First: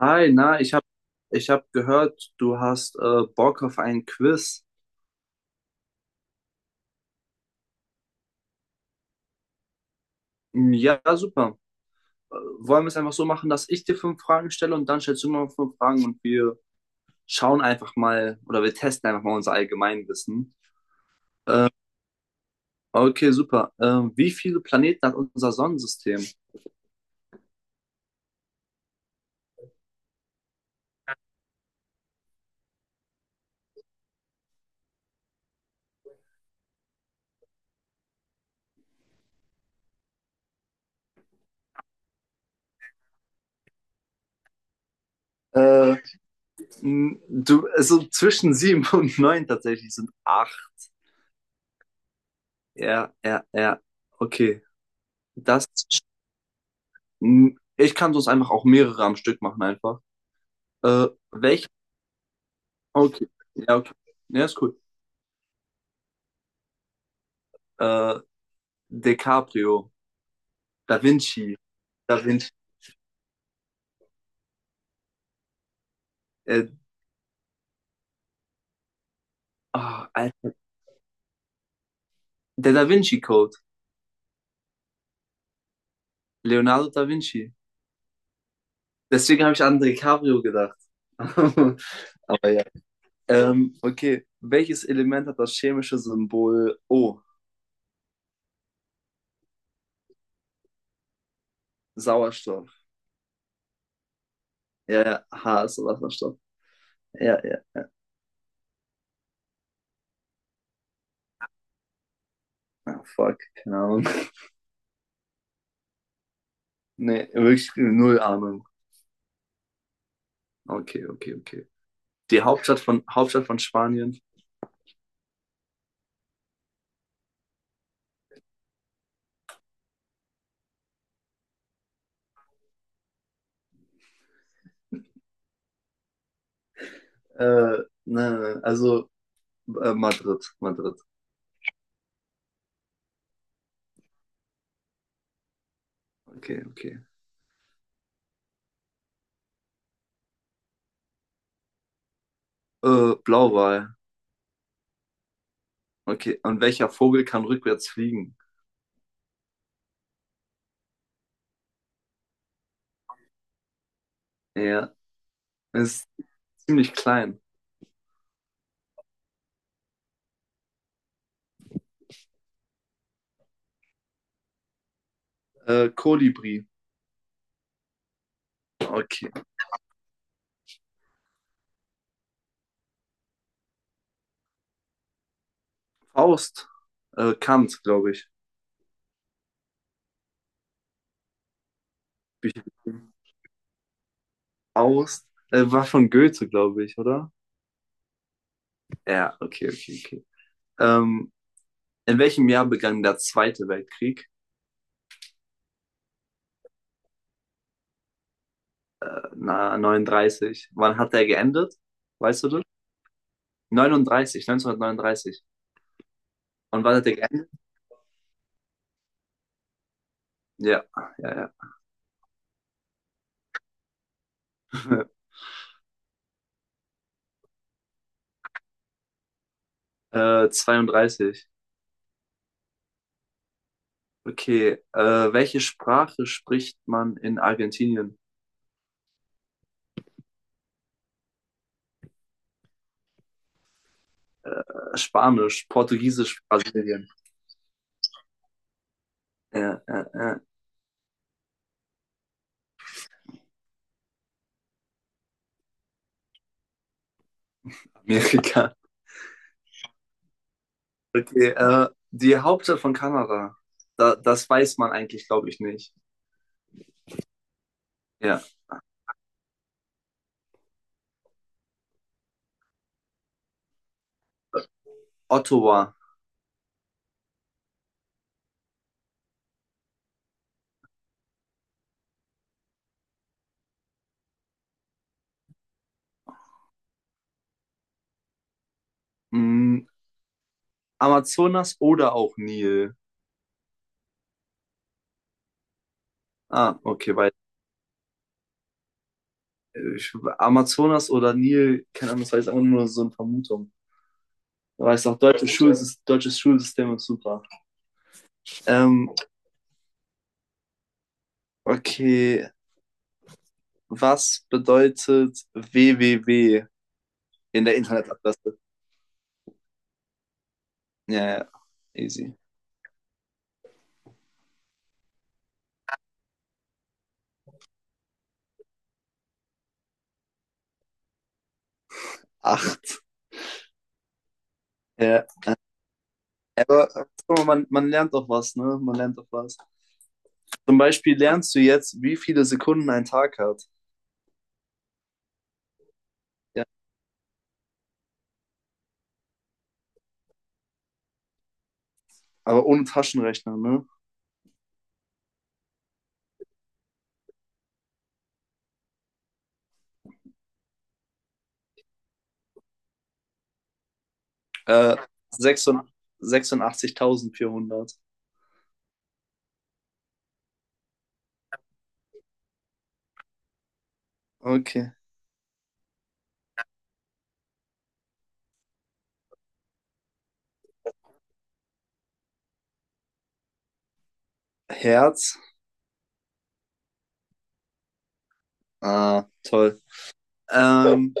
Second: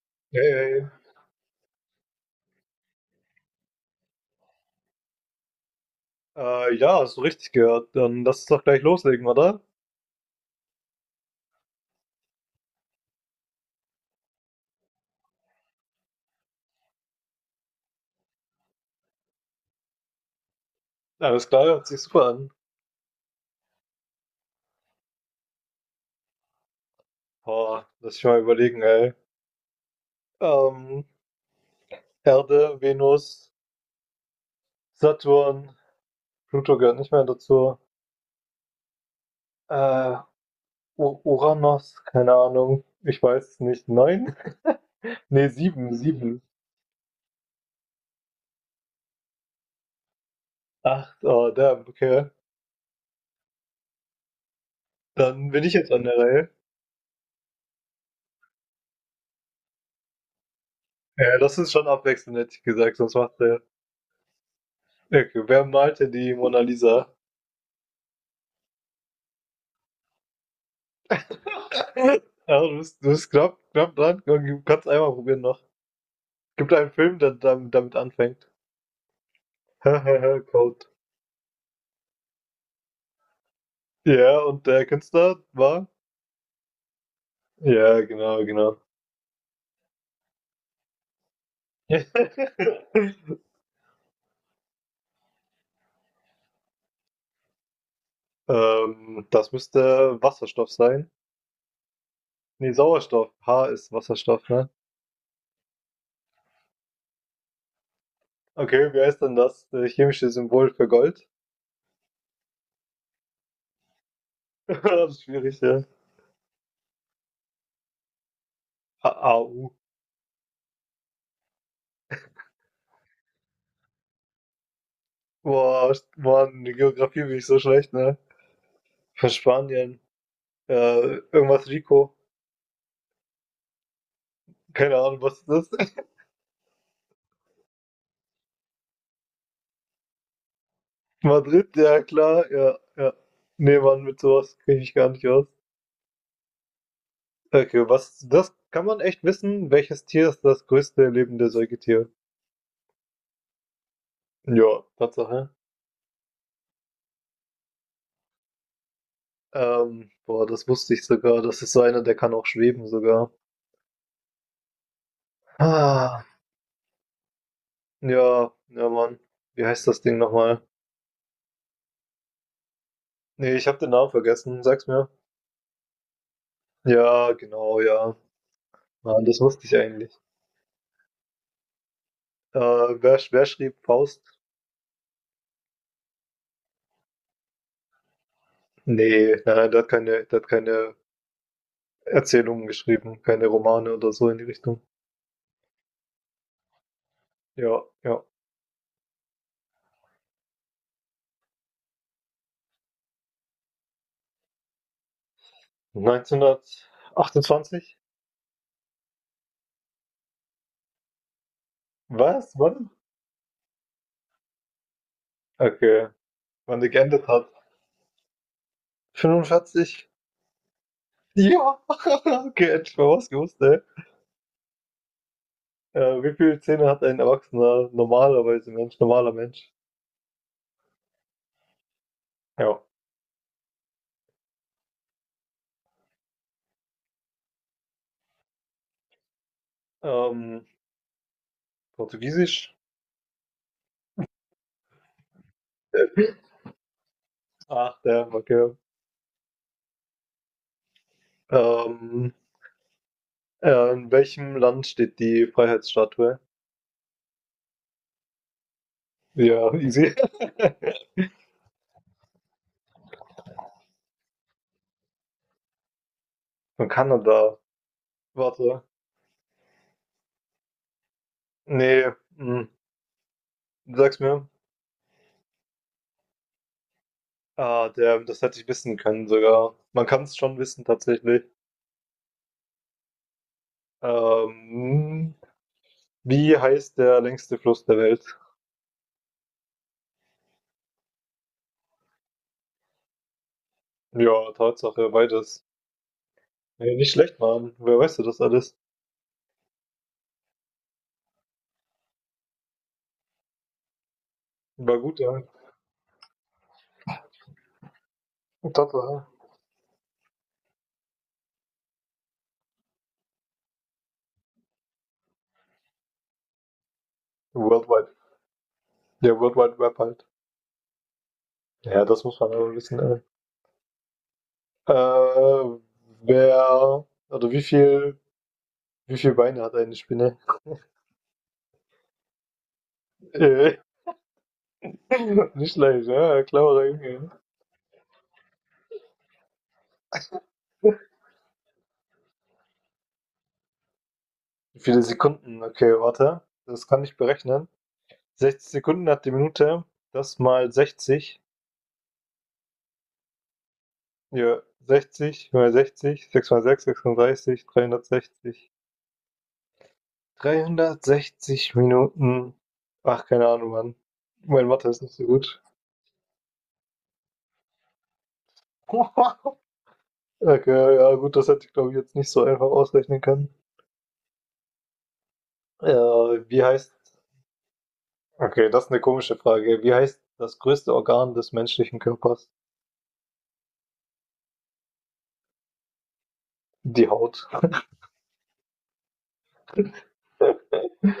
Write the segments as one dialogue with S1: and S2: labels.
S1: Hi,
S2: Hey,
S1: na, ich habe
S2: hey.
S1: ich hab gehört, du hast Bock auf ein Quiz.
S2: Ja, hast du richtig gehört. Dann lass uns doch gleich loslegen, oder?
S1: Hm, ja, super. Wollen wir es einfach so machen, dass ich dir fünf Fragen stelle und dann stellst du mir fünf Fragen und wir schauen einfach mal oder wir testen einfach mal unser Allgemeinwissen?
S2: Alles klar, hört sich super an.
S1: Okay, super. Wie viele Planeten hat unser Sonnensystem?
S2: Boah, lass ich mal überlegen, ey. Ähm, Erde, Venus, Saturn, Pluto gehört nicht mehr dazu. Äh, U Uranus, keine Ahnung. Ich weiß es nicht. Neun? Nee, sieben,
S1: Äh,
S2: sieben.
S1: Du, also zwischen sieben und neun tatsächlich sind acht.
S2: Acht, oh, damn, okay.
S1: Ja, ja, ja. Okay.
S2: Dann bin
S1: Das,
S2: ich jetzt an der Reihe.
S1: Ich kann sonst einfach auch mehrere am Stück machen einfach.
S2: Ja, das
S1: Welche
S2: ist schon abwechseln, hätte ich gesagt, sonst
S1: okay.
S2: macht der.
S1: Ja, okay. Ja, ist cool.
S2: Okay, wer malte die Mona Lisa?
S1: Äh, DiCaprio, Da Vinci, Da Vinci,
S2: Ja, du bist knapp, knapp dran. Du kannst einmal probieren noch.
S1: äh,
S2: Gibt einen Film, der damit anfängt.
S1: ah, Alter.
S2: Code.
S1: Der Da Vinci Code,
S2: Ja, und der Künstler war?
S1: Leonardo da Vinci.
S2: Ja, genau, genau.
S1: Deswegen habe ich an DiCaprio gedacht. Aber ja. Okay. Welches Element hat das chemische Symbol O?
S2: Das müsste Wasserstoff sein. Nee,
S1: Sauerstoff.
S2: Sauerstoff. H ist Wasserstoff, ne?
S1: Ja, ja. H ist Wasserstoff. Ja, ja.
S2: Okay, wie heißt denn das? Chemische Symbol für Gold?
S1: Ah, fuck. Keine Ahnung.
S2: Das ist schwierig, ja.
S1: Nee, wirklich null Ahnung.
S2: AU.
S1: Okay, okay, okay. Hauptstadt von Spanien?
S2: Boah, Mann, die Geografie bin ich so schlecht, ne? Von Spanien. Irgendwas Rico. Keine Ahnung, was ist das.
S1: Äh, nein, nein, nein. Also. Madrid, Madrid.
S2: Madrid, ja klar, ja, ja. Nee, Mann, mit sowas kriege ich gar nicht aus.
S1: Okay, okay.
S2: Okay, was, das kann man echt wissen, welches Tier ist das größte lebende Säugetier?
S1: Blauwal.
S2: Ja, Tatsache.
S1: Okay. Und welcher Vogel kann rückwärts fliegen?
S2: Boah, das wusste ich sogar. Das ist so einer, der kann auch schweben sogar.
S1: Ja, ist
S2: Ah,
S1: ziemlich klein.
S2: ja, ja, Mann. Wie heißt das Ding nochmal? Nee, ich habe den Namen vergessen. Sag's mir.
S1: Kolibri.
S2: Ja, genau, ja. Mann, das
S1: Okay.
S2: wusste ich eigentlich. Äh, wer schrieb Faust?
S1: Faust. Kant, glaube ich.
S2: Nee, nein, der hat keine
S1: Bücher
S2: Erzählungen
S1: geschrieben.
S2: geschrieben, keine Romane oder so in die Richtung.
S1: Faust. War von Goethe, glaube ich, oder?
S2: Ja, ja.
S1: Ja, okay, okay, okay. Ähm, in welchem Jahr begann der Zweite Weltkrieg?
S2: 1928?
S1: Na, 39. Wann hat der geendet? Weißt du
S2: Was?
S1: das?
S2: Wann?
S1: 39, 1939.
S2: Okay. Wann
S1: Und
S2: die
S1: wann hat der
S2: geendet hat?
S1: geendet?
S2: 45?
S1: Ja, ja,
S2: Ja! Okay, hätte ich mal was gewusst, ey.
S1: ja.
S2: Wie viele Zähne hat ein Erwachsener normalerweise Mensch, normaler Mensch?
S1: Zweiunddreißig.
S2: Ja.
S1: Okay. Welche Sprache spricht man in Argentinien?
S2: Ähm, Portugiesisch?
S1: Spanisch, Portugiesisch, Brasilien.
S2: Ach, der, okay.
S1: Ja, ja, ja.
S2: Ähm, in welchem Land steht die Freiheitsstatue?
S1: Amerika.
S2: Ja, easy.
S1: Okay. Die Hauptstadt von Kanada. Da, das weiß man eigentlich, glaube ich, nicht.
S2: Von Kanada.
S1: Ja.
S2: Warte. Nee, du sagst mir.
S1: Ottawa.
S2: Ah, der das hätte ich wissen können sogar. Man kann es schon wissen tatsächlich. Ähm, wie heißt der längste Fluss der Welt?
S1: Mm, Amazonas oder auch Nil.
S2: Ja, Tatsache, beides.
S1: Ah,
S2: Ey, nicht
S1: okay, weil
S2: schlecht, Mann. Wer weiß du das alles?
S1: ich, Amazonas oder Nil, keine Ahnung, das war jetzt einfach nur so eine Vermutung. Weil
S2: War
S1: ich sage,
S2: gut, ja.
S1: deutsches Schulsystem ist super. Ähm,
S2: Tatsache.
S1: okay, was bedeutet www in der
S2: Worldwide.
S1: Internetadresse?
S2: Der World Wide Web halt.
S1: Ja, ja,
S2: Ja, das
S1: easy.
S2: muss man aber wissen, ey. Äh, wer, oder wie viel Beine hat eine Spinne?
S1: Acht.
S2: Äh,
S1: Ja.
S2: nicht leicht, ja, cleverer
S1: Aber
S2: Junge.
S1: man, man lernt doch was, ne? Man lernt doch was. Zum Beispiel lernst du jetzt, wie viele Sekunden ein Tag hat.
S2: Wie viele Sekunden? Okay, warte.
S1: Ja.
S2: Das kann ich berechnen. 60 Sekunden hat die Minute. Das mal 60.
S1: Aber ohne Taschenrechner, ne?
S2: Ja, 60 mal 60, 6 mal 6, 36, 360. 360 Minuten. Ach, keine Ahnung, Mann. Mein Mathe
S1: Äh,
S2: ist nicht so gut.
S1: Sechsundachtzigtausendvierhundert.
S2: Okay, ja, gut, das hätte ich glaube ich jetzt nicht so einfach ausrechnen können.
S1: Okay.
S2: Ja. wie heißt. Okay, das ist eine komische Frage. Wie heißt das größte Organ des menschlichen Körpers?
S1: Herz.
S2: Die Haut.
S1: Ah, toll. Ähm,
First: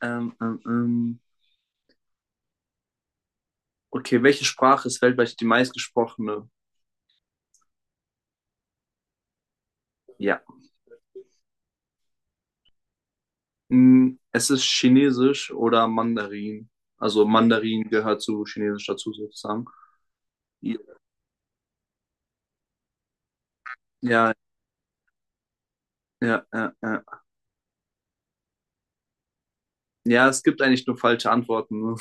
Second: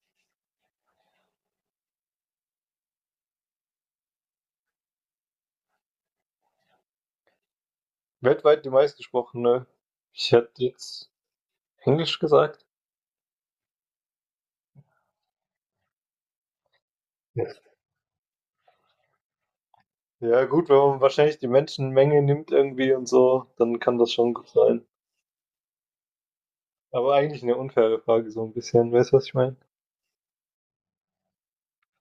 S1: ähm, ähm, ähm. Okay, welche Sprache ist weltweit die meistgesprochene?
S2: Weltweit die meistgesprochene. Ich
S1: Ja.
S2: hätte jetzt Englisch gesagt.
S1: Mm, es ist Chinesisch oder Mandarin. Also
S2: Ja,
S1: Mandarin gehört zu Chinesisch dazu sozusagen.
S2: ja, gut,
S1: Ja,
S2: wenn man wahrscheinlich die Menschenmenge nimmt irgendwie und so, dann kann das schon
S1: ja,
S2: gut sein.
S1: ja, ja. Ja,
S2: Aber eigentlich eine unfaire Frage, so ein bisschen. Weißt du, was ich meine?
S1: ja, es gibt eigentlich nur falsche Antworten. Ne?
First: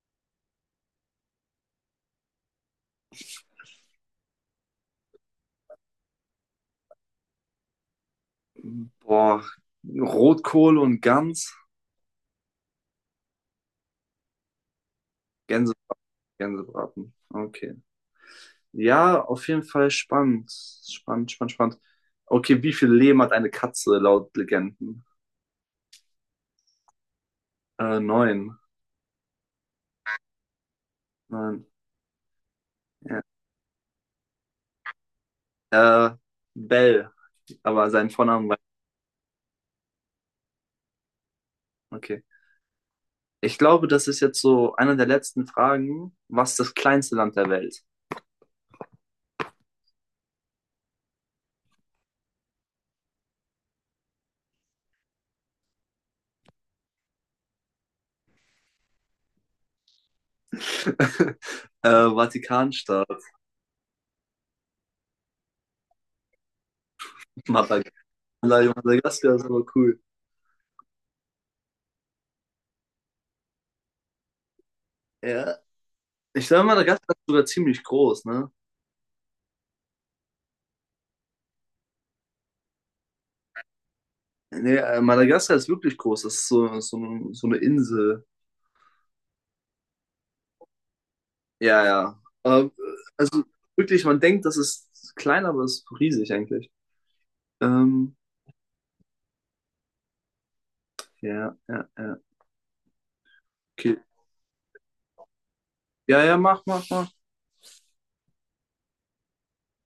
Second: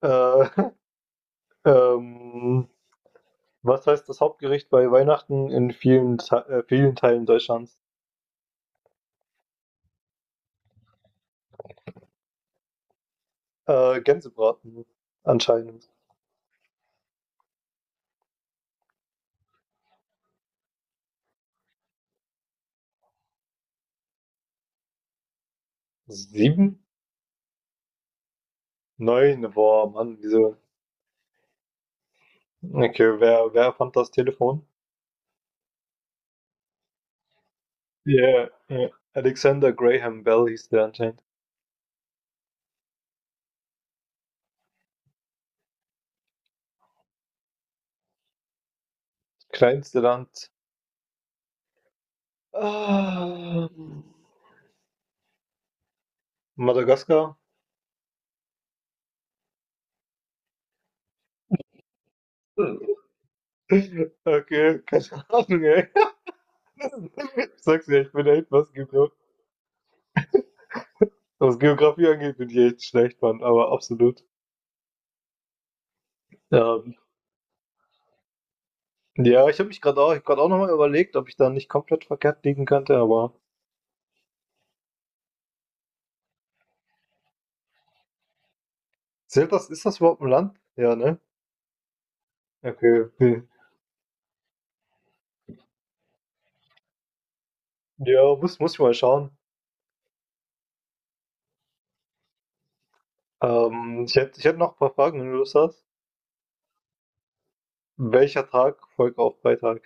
S2: Äh, ähm, was heißt das Hauptgericht bei Weihnachten in vielen Teilen Deutschlands?
S1: Boah, Rotkohl und Gans,
S2: Gänsebraten,
S1: Gänse,
S2: anscheinend.
S1: Gänsebraten. Okay. Ja, auf jeden Fall spannend. Spannend, spannend, spannend. Okay, wie viel Leben hat eine Katze laut Legenden?
S2: Sieben?
S1: Neun.
S2: Neun? Boah, Mann, wieso?
S1: Nein.
S2: Okay,
S1: Ja.
S2: wer fand das Telefon?
S1: Äh, Bell, aber sein
S2: Ja,
S1: Vornamen war.
S2: ja. Alexander Graham Bell hieß der anscheinend.
S1: Okay. Ich glaube, das ist jetzt so eine der letzten Fragen. Was ist das kleinste Land der Welt?
S2: Kleinste Land. Ah, Madagaskar?
S1: äh,
S2: Okay,
S1: Vatikanstaat.
S2: keine Ahnung, ey. Ich sag's dir, ich bin echt, was,
S1: Madagaskar.
S2: Geograf,
S1: Madagaskar ist aber cool.
S2: was Geografie angeht, bin ich echt schlecht, Mann, aber absolut.
S1: Ja. Ich glaube,
S2: Ähm,
S1: Madagaskar ist sogar ziemlich groß, ne?
S2: ja, ich hab grad auch nochmal überlegt, ob ich da nicht komplett verkehrt liegen könnte, aber
S1: Nee, Madagaskar ist wirklich groß. Das ist so, so, so eine Insel.
S2: zählt das, ist das überhaupt ein Land? Ja, ne?
S1: Ja, ja.
S2: Okay.
S1: Also
S2: Hm.
S1: wirklich, man denkt, das ist klein, aber es ist riesig eigentlich. Ähm,
S2: Ja, muss ich mal schauen.
S1: ja, ja, ja. Okay.
S2: Ich hätte noch ein paar Fragen, wenn du Lust hast.
S1: Ja, ja, mach, mach, mach.
S2: Welcher Tag folgt auf Freitag?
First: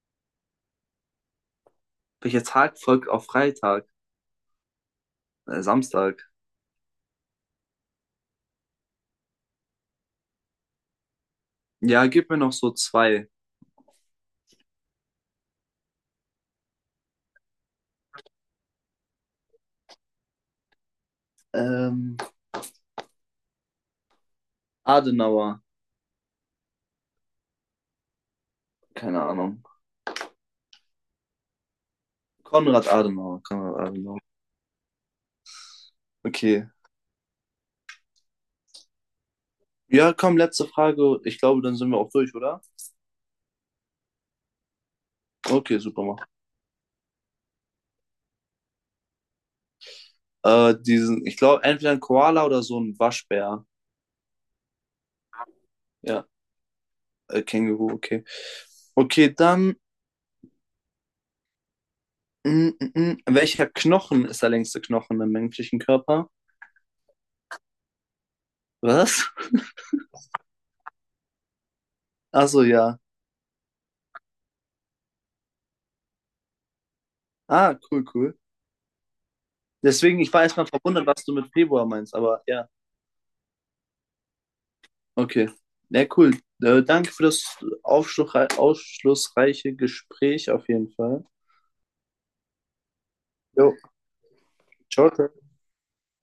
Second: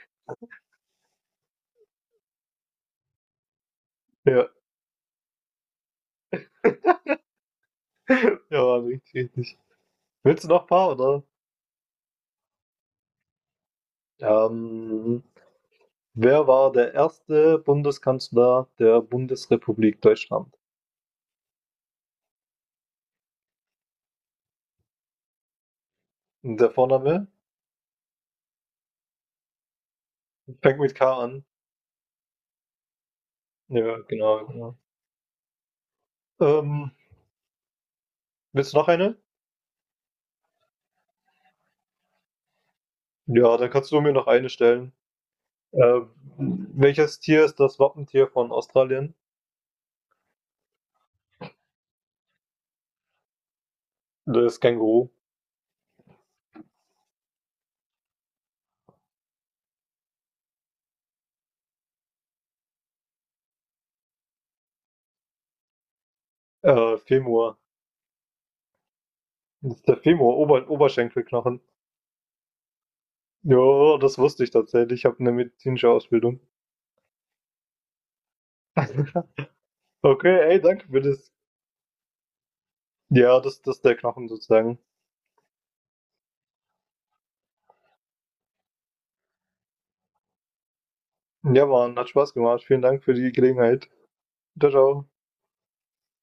S1: Welcher Tag folgt auf Freitag?
S2: Ja,
S1: Samstag.
S2: ja, richtig, richtig. Willst du noch ein paar, oder?
S1: Ja, gib mir noch so zwei.
S2: Ähm, Wer war der erste Bundeskanzler der Bundesrepublik Deutschland?
S1: Ähm, Adenauer,
S2: Der Vorname
S1: keine Ahnung.
S2: fängt mit K an.
S1: Konrad Adenauer, Konrad
S2: Ja,
S1: Adenauer.
S2: genau, genau.
S1: Okay.
S2: Ähm, willst du noch eine?
S1: Ja, komm, letzte Frage. Ich glaube, dann sind wir auch durch, oder?
S2: Ja, dann kannst du mir noch eine stellen.
S1: Okay,
S2: Äh,
S1: super. Mach.
S2: welches Tier ist das Wappentier von Australien?
S1: Diesen, ich glaube, entweder ein Koala oder so ein Waschbär.
S2: Das Känguru.
S1: Ja, Känguru, okay. Okay, dann, mm. welcher Knochen ist der längste Knochen im menschlichen Körper?
S2: Femur.
S1: Was?
S2: Das ist der Femur, Oberschenkelknochen.
S1: Achso, ja.
S2: Ja, das wusste ich tatsächlich. Ich habe eine medizinische Ausbildung.
S1: Ah, cool, cool. Deswegen, ich war
S2: Okay, ey,
S1: erstmal
S2: danke für
S1: verwundert, was
S2: das.
S1: du mit Februar meinst, aber ja.
S2: Ja, das ist der Knochen sozusagen.
S1: Okay. Ja, cool. Danke für das aufschlussreiche Gespräch auf jeden Fall.
S2: Ja, Mann, hat Spaß gemacht. Vielen Dank für die
S1: Jo,
S2: Gelegenheit. Widerau
S1: ciao. Ciao.